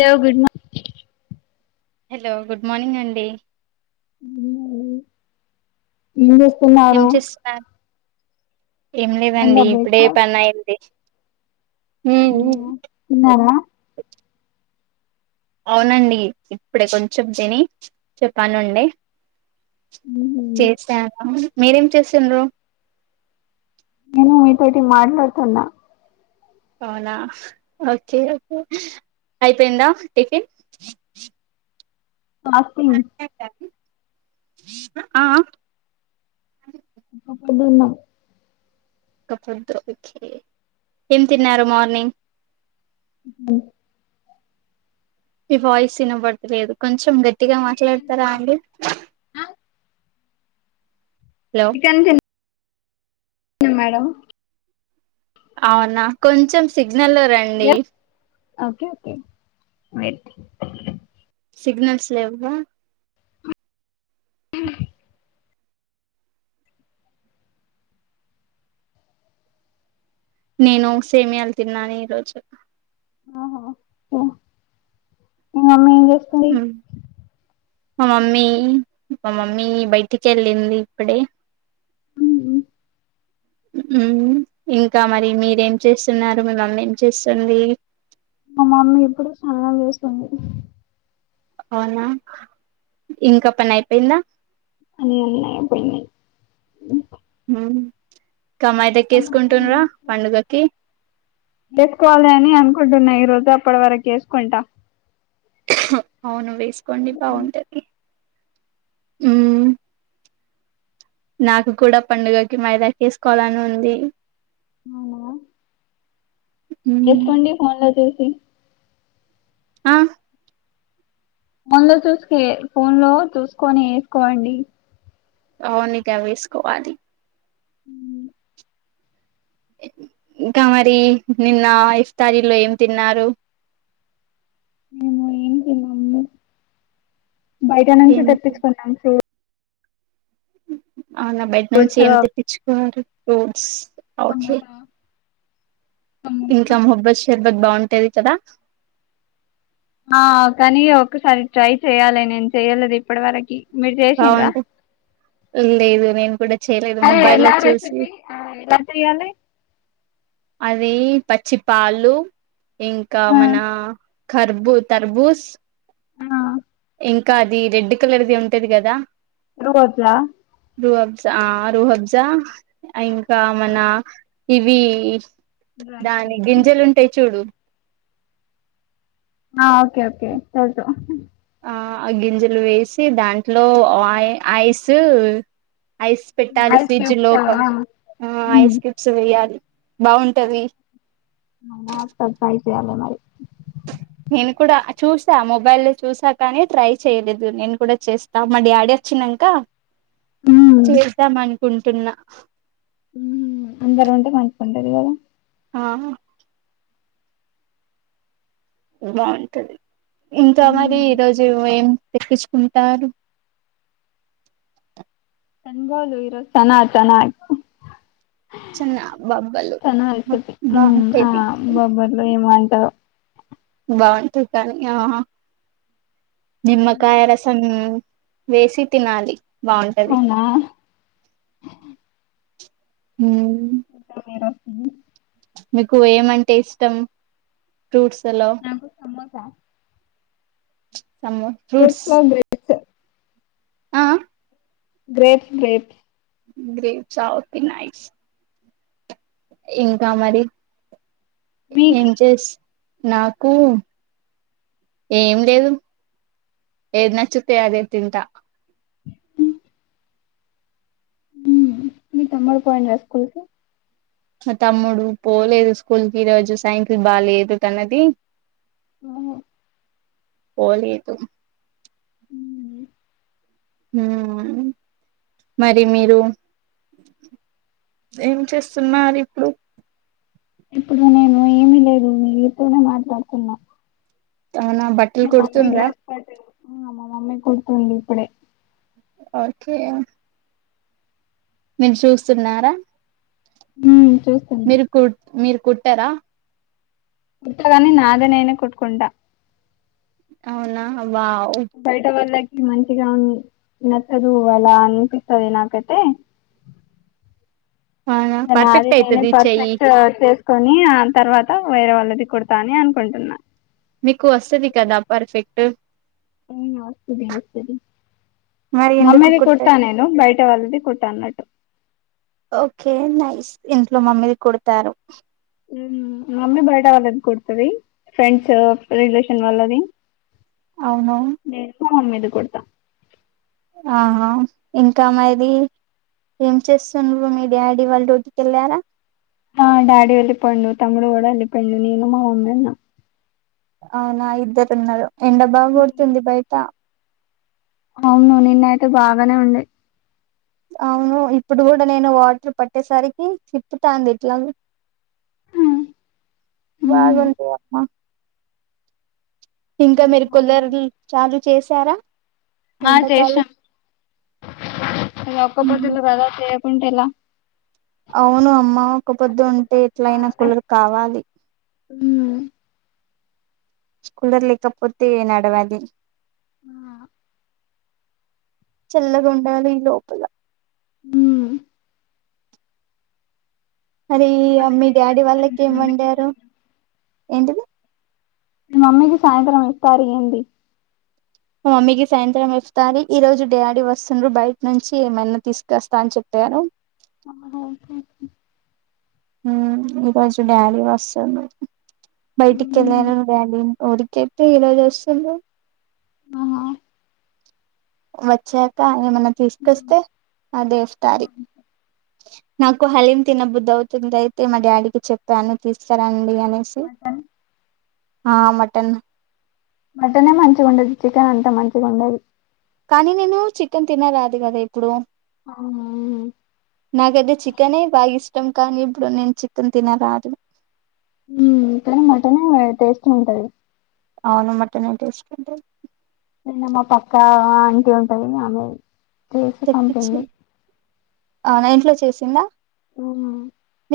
లో good morning hello good morning అండి ఉహు ఏం ఏం చేస్తున్నారు చేస్తున్నారు ఏం అయిందా లేదండి ఇప్పుడే బ్రేక్ఫాస్ట్ పని అయింది ఉ ఉ తిన్నారా అవునండి ఇప్పుడే కొంచెం తిని పనుండి చేసను మీరేం చేసారు నేను నీతోటి మాట్లాడుతున్నా అవునా ఓకే ఓకే అయిపోయిందా టిఫిన్ ఫాస్టింగ్ ఆ ఆ [inaudible] ఒక్కపోద్దు ఓకే ఏం తిన్నారు మార్నింగ్ [inaudible] నీ వాయిస్ వినబడతలేదు కొంచెం గట్టిగా చికెన్ చికెన్ మాట్లాడతారా తిన్నా అండి హలో చికెన్ మేడం అవునా కొంచెం సిగ్నల్ రండి ఓకే ఓకే సిగ్నల్స్ లెవ్వు అ నేను సేమ్యలు తిన్నాను ఈరోజు ఆహ మీ మమ్మీ ఏం చేస్తుంది మా మమ్మీ మా మమ్మీ బయటికి వెళ్ళింది ఇప్పుడే [inaudible] ఇంకా మరి మీరేం చేస్తున్నారు మీ మమ్మీ ఏం చేస్తుంది మా మామీ ఇప్పుడు స్నానం చేస్తుంది అవునా ఇంకా పని అయిపోయిందా అని అయిపోయినాయి హ కమ్మాయి దక్కేసుకుంటుండ్రా పండుగకి [inaudible] చేసుకోవాలి అని అనుకుంటున్నా ఈ రోజు అప్పటి వరకు వేసుకుంటా అవును వేసుకోండి బాగుంటది నాకు కూడా పండుగకి మైదాకిసుకోవాలని ఉంది అవునా వేసుకోండి ఫోన్ లో చూసి ఆ ఫోన్ లో చూసుక ఫోన్ లో చూసుకొని వేసుకోండి అవునిగా వేసుకోవాలి అ ఇంకా మరి నిన్న ఇఫ్తారీలో ఏం తిన్నారు నే ఏం తినాలా అండి బయట నుంచి తెప్పించుకున్నాం ఫూ అవున బయట నుంచి ఫ్రూట్స్ ఏం తెప్పించుకునారు ఫ్రూట్ సమోసా సమోసా ఇంకా మహబ్బత్ షెబ్బత్ బాగుంటేది కదా ఆ కానీ ఒసారి ట్రై చెయ్యాలి నేను చెయ్యలేదు ఇప్పటి వరకి మీరు చేసిరా బాగుంటే లేదు నేను కూడా చేయలేదు అరే మొబైల్లో ఎలా చూసి రెసిపీ ఎలా చెయాలి అది పచ్చి పాలు ఇంకా ఆ మన ఖర్బు తర్బూజ్ ఆ ఇంకా అదీ రెడ్ కలర్ది ఉంటది కదా ఎరుకోచ్చా రూహబ్జా రూహబ్జా ఇంకా మన ఇవీ డ్రై దాని ఫ్రూట్స్ గింజలుంటాయ్ చూడు ఆ ఓకే ఓకే ఆ ఆ గింజలు వేసి దాంట్లో ఆయ్ ఐస్ ఐస్ పెట్టాలి ఐస్ ఫ్రిడ్జ్ క్యూబ్స్ ఆ లోకం అవునా ఆ ఐస్ క్యుప్స్ వేయాలి బాగుంటదీ చేయాలా మరి నేను కూడా చూసా మొబైల్ చూసా కానీ ట్రై చేయలేదు నేను కూడా చేస్తా మ డిడాడీ చినంక ఉమ్ చేద్దాం అనుకుంటున్న అందర్ ఉంటె మంచ్గుండద్ గదా ఆ బాగుంటది ఇంకా మరి ఈ ఉమ్ రోజు ఏం ఎకిచ్కుంటారు తన్ళలు ఇరో తనా తనాల్ చిన్న బొబ్బలు [inaudible] మ్ హా బాగుంటది బొబ్బర్లొ ఏమొ టా బాగుంటది కాన్ ఆహా నిమ్మకాయ రసమ్ వేసి తినాలి బాగుంటది అవునా మ్ ఇంట మరా స మికు ఏమంటె ఇష్టం ఫ్రూట్స్ నాకు సమోస సమో ఫ్రూట్స్ లో గ్రేప్స్ ఆ అ గ్రేప్ గ్రేప్ గ్రీప్సా ఓకె నాయిస్ ఇంకా మరి ఏం మీకి చేస్ నాకూ ఏం లేదు ఏద్ నచ్చతే అదే తింట మీ తమ్మడ్ పోయిండా స్కూల్కి మ తమ్ముడు పోలేదు స్కూల్ కి ఈ రోజ్ సైకిల్ బాలేదు తనది మ్ హ్ పోలేదు మ్ మ్ మరి మీరు ఏం చేస్తున్నార్ ఇప్పుడు ఇప్పుడు నేను ఏమి లేదు మీతోనే మాట్లాడ్తున్నా అవునా బట్టలు మా మమ్మీ కుడుతుండ్రా డ్రెస్ పా మా మమ్మీ కుడుతుండి ఇప్పుడే ఓకే మీరు చూస్తున్నారా ఉమ్ చూస్తున్నా మీరు కుడ్ మీర్ కుట్టరా కుట్టగాని నాది నేనే కుట్టుకుంటా ఔనా వావ్ బయట వాళ్ళకి మంచిగా ఉ నచ్చదు అలా అనిపిస్తది నాకైతే అవునా టె నాది పర్ఫెక్ట్ నేనే అయితది చెయ్యి పర్ఫెక్ట్ చేసుకొనీ ఆ తర్వాత వేరే వాళ్ళది కుడతా అనీ అనుకుంటున్నా మీకు వస్సది కదా పర్ఫెక్ట్ మ్ వస్తది వస్తది మరి ఎందుకు మమ్మీది కుట్ట కొట్టాన నేను బయట వాల్ది కొట్టాను ఓకే నైస్ ఇంట్లో మమ్మీది కుడతారు మమ్మీ బయట వాళ్ళది కుడతుది ఫ్రెండ్స్ రిలేషన్ వాల్లది అవునా మమ్మీది కుడతా ఆహా ఇంకా మాది ఏం చేస్తుండవు మీ డాడీ వాళ్ళు డ్యూటీ కి వెళ్ళారా ఆ డాడీ వెళ్ళిపోయిండు తమ్ముడు కూడా వెళ్ళిపోయిండు నేను మా మమ్మీ ఉన్నాం అవునా ఇద్దరు ఉన్నారు ఎండ బాగా ఉమ్, పడుతుంది బయట అవును నిన్న అయితే బాగానే ఉండే అవును ఇప్పుడు కూడా నేను వాటర్ పట్టేసరికి తిప్పుతాంది ఇట్లా ఉమ్, ఉమ్, బాగాంత అమ్మా ఇంకా అవును, మీరు బాగానే ఉంది. కొలరులు చాలు చేసారా ఆ ఎండాకాలం చేసాం ఇ ఒక్క పొద్దులు కదా చేయకుంటే ఎలా అవును అమ్మ ఒక పొద్దు ఉంటే ఎట్ల అయినా కులరు కావాలి కులర్ లేకపోతే నడవది ఆ చెల్లగుండలీ లోపలా మ్మ్ మరి ఇంకా మీ మీరు డాడీ ఏమండుతారు మీ వాళ్ళకి ఏం మమ్మీకి వండారు సాయంత్రం ఏంటిది మా అమ్మకు సాయంత్రం ఇస్తారు ఇయ్యండి మా మమ్మీకి సాయంత్రం ఇప్తి ఈ రోజు డాడీ వస్తుండ్రూ బయట నుంచి ఏమైన్నా తీసుకొస్తా అని చెప్ ఆ ఆ ఒకే హ్మ్‌ ఈరోజు డాడీ వస్తుందు బయటికి వెళ్ళారు కానీ ఒకరికేతే ఈరోజుచేస్తుండ్రూ ఆహా వచ్చాక ఏమన్నా తీసుకొస్తే ఆ దేస్తాది నాకు హలీం తినబుద్దు అవుతుంది అయితే మా డాడీకి చెప్పాను తీసుకురండి అనేసి మటన్ ఆ మటన్ మటనే మంచిగా ఉండదు చికెన్ అంతా మంచిగా ఉండదు కానీ నేను చికెన్ తిన రాదు కదా ఇప్పుడు నాకైతే చికెనే బాగా ఇష్టం ఇష్టం కానీ ఇప్పుడు నేను చికెన్ తినరాదు హ్మ్ కానీ మటనే టేస్ట్గా ఉంటది అవును మటనే టేస్ట్ ఉంటది నిన్న మా పక్కా ఆంటీ ఉంటది ఆమె చేసి తెప్పించి పంపింది అవునా ఇంట్లో చేసిందా హ్మ్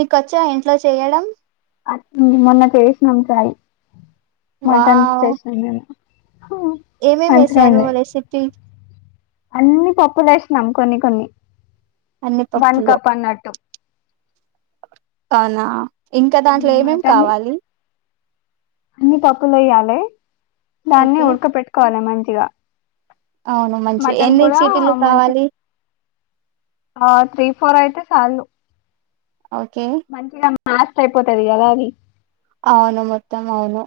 మీకొచ్చా ఇంట్లో చేయడం మొన్న చేసినాం కాయ్ మటన్ వావ్ చేసినాం నేము ఏమేమి వేసారు అంతఅండి రెసిపీ అన్ని పప్పులేసినం కొన్ని కొన్ని అన్ని వన్ పప్పులు కప్ అన్నట్టు అవునా ఇంకా దాంట్లో ఏమేంమేం మటన్ కావాలి అన్ని పప్పులేయ్యాలి దాన్ని ఓకే ఉడక పెట్టుకోవాలి మంచిగా అవును మంచి మటన్ ఎన్ని కూడా చీటీలు కావాలి ఆ త్రీ ఫోర్ అయితే చాలు ఓకే ఫాస్ట్ అయిపోతది కద అది అవును మొత్తం అవును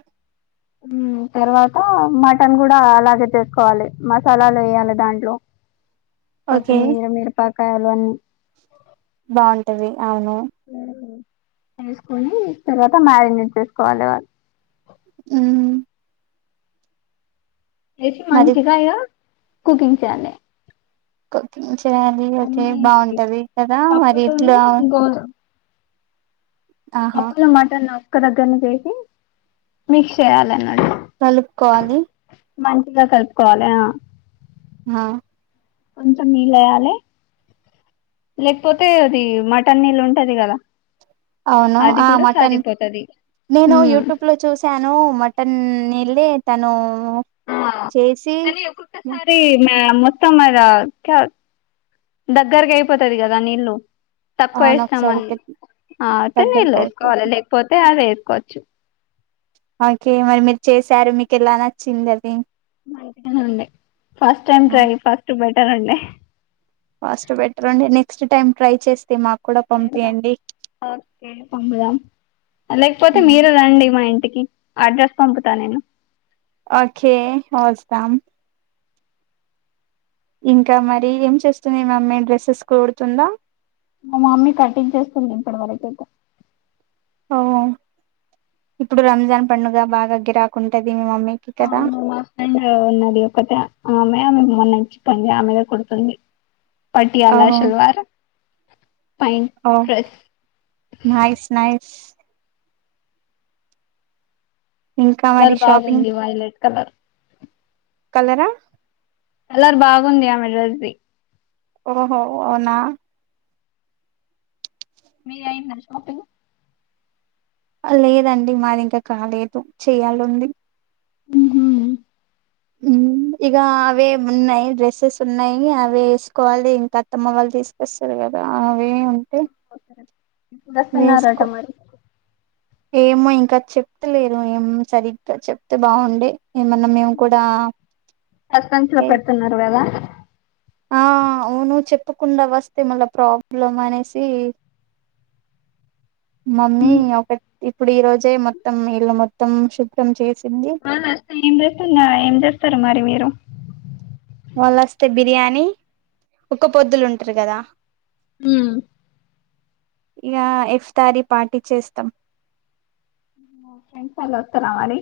తర్వాత మటన్ కూడా అలాగే చేసుకోవాలి మసాలాలు వేయాలి దాంట్లో నో సౌండ్ కొత్తిమీర మిరపకాయలు అన్నీ బాగుంటది అవును వేసుకుని తర్వాత మ్యారినేట్ చేసుకోవాలి వాళ్ళు ఉ వేసి మరి మంచిగా కుకింగ్ చేయాలి కుకింగ్ చేయాలి ఓకే అన్ని బాగుంటది కదా మరి పప్పులోను ఇట్లా ఆహా పప్పుల మటన్ ఒక్క దగ్గర చేసి మిక్స్ చేయాలన్నాడు కలుపుకోవాలి మంచిగా కలుపుకోవాలి ఆ ఆ కొంచెం నీళ్ళయాలి లేకపోతే అది మటన్ నీళ్ళు ఉంటది కదా అవును అది ఆ కూడా మటన్ సరిపోతది నేను హ్మ్ యూట్యూబ్ లో చూశాను మటన్ తను వెళ్లి తను చేసి కానీ ఒక్కొక్కసారి మొత్తం ఇగ దగ్గరకి అయిపోతది కదా నీళ్లు తక్కువ అవును ఒకసారి వేస్తామని ఇక్కడ అతే దగ్గరకి నీళ్ళు వేసుకోవాలి అవుతుంది లేకపోతే అది వేసుకోవచ్చు ఓకే మరి మీరు చేసారు మీకు ఇలా నచ్చింది అది మంచిగానే ఉంది first time try first better అండి ఫస్ట్ బెటర్ అండి నెక్స్ట్ టైమ్ ట్రై చేస్తే మాకు కూడా చేద్దాం పంపియండి ఓకే పంపుదాం లేకపోతే మ్మ్. మీరే రండి మా ఇంటికి అడ్రస్ పంపుతా నేను ఓకే వస్తస్తాం ఇంకా మరి ఏం చేస్తుంది మమ్మీ డ్రెస్సెస్ కోడుతుందా మా మమ్మీ కట్టించేస్తుంది ఇప్పటి వరక అయితే ఓ ఇప్పుడు రంజాన్ పండుగ బాగాగిరాకుంటది మీ మమ్మీ అవును మా ఫ్రెండ్ ఉన్నది ఒక్కతే ఆమె ఆమెకు మొన్నంచిప్పందింది ఆమెద కొడుతుంది పట్ట్యాల ఓహో శల్వార్ ఓ నైస్ నయిస్ ఇంకా మరి కలర్ షాపింగ్ బాగుంది వైలేెట్ కలర్ కలరా కలర్ బాగుంది డ్రెస్ ది ఓహో అవునా మీది అయిందా షాపింగ్ లేదండి మాది ఇంకా కాలేదు చేయాలంది ఉ హు ఉ ఇక అవే ఉన్నాయి డ్రెస్సెస్ ఉన్నాయి అవి వేసుకోవాలి ఇంకా అత్తమ్మ వాళ్ళు తీసుకొస్తారు కదా కదా అవి ఉంటే ఎప్పుడొస్తున్నారట వేసుకో మరి ఏమో ఇంకా చెప్తలేరు ఏం సరిగ్గా చెప్తే బాగుండే ఏమన్నా మేము కూడా సస్పెన్స్ లో పెడుతున్నారు కదా ఆ అవును చెప్పకుండా వస్తే మళ్ళా ప్రాబ్లం అనేసి మమ్మీ ఒక ఇప్పుడు ఈ రోజే మొత్తం వీళ్ళ మొత్తం శుభ్రం చేసి ఆ ఏం చేస్తుంద ఏం చేస్తారు మరి మీరు వాళ్ళ వస్తే బిర్యానీ ఒక పొద్దులు ఉంటారు కదా ఊమ్ ఇగ ఇఫ్తారీ పార్టీ చేస్తాం మా ఫ్రెండ్స్ ఆల్ వత్తరా మరి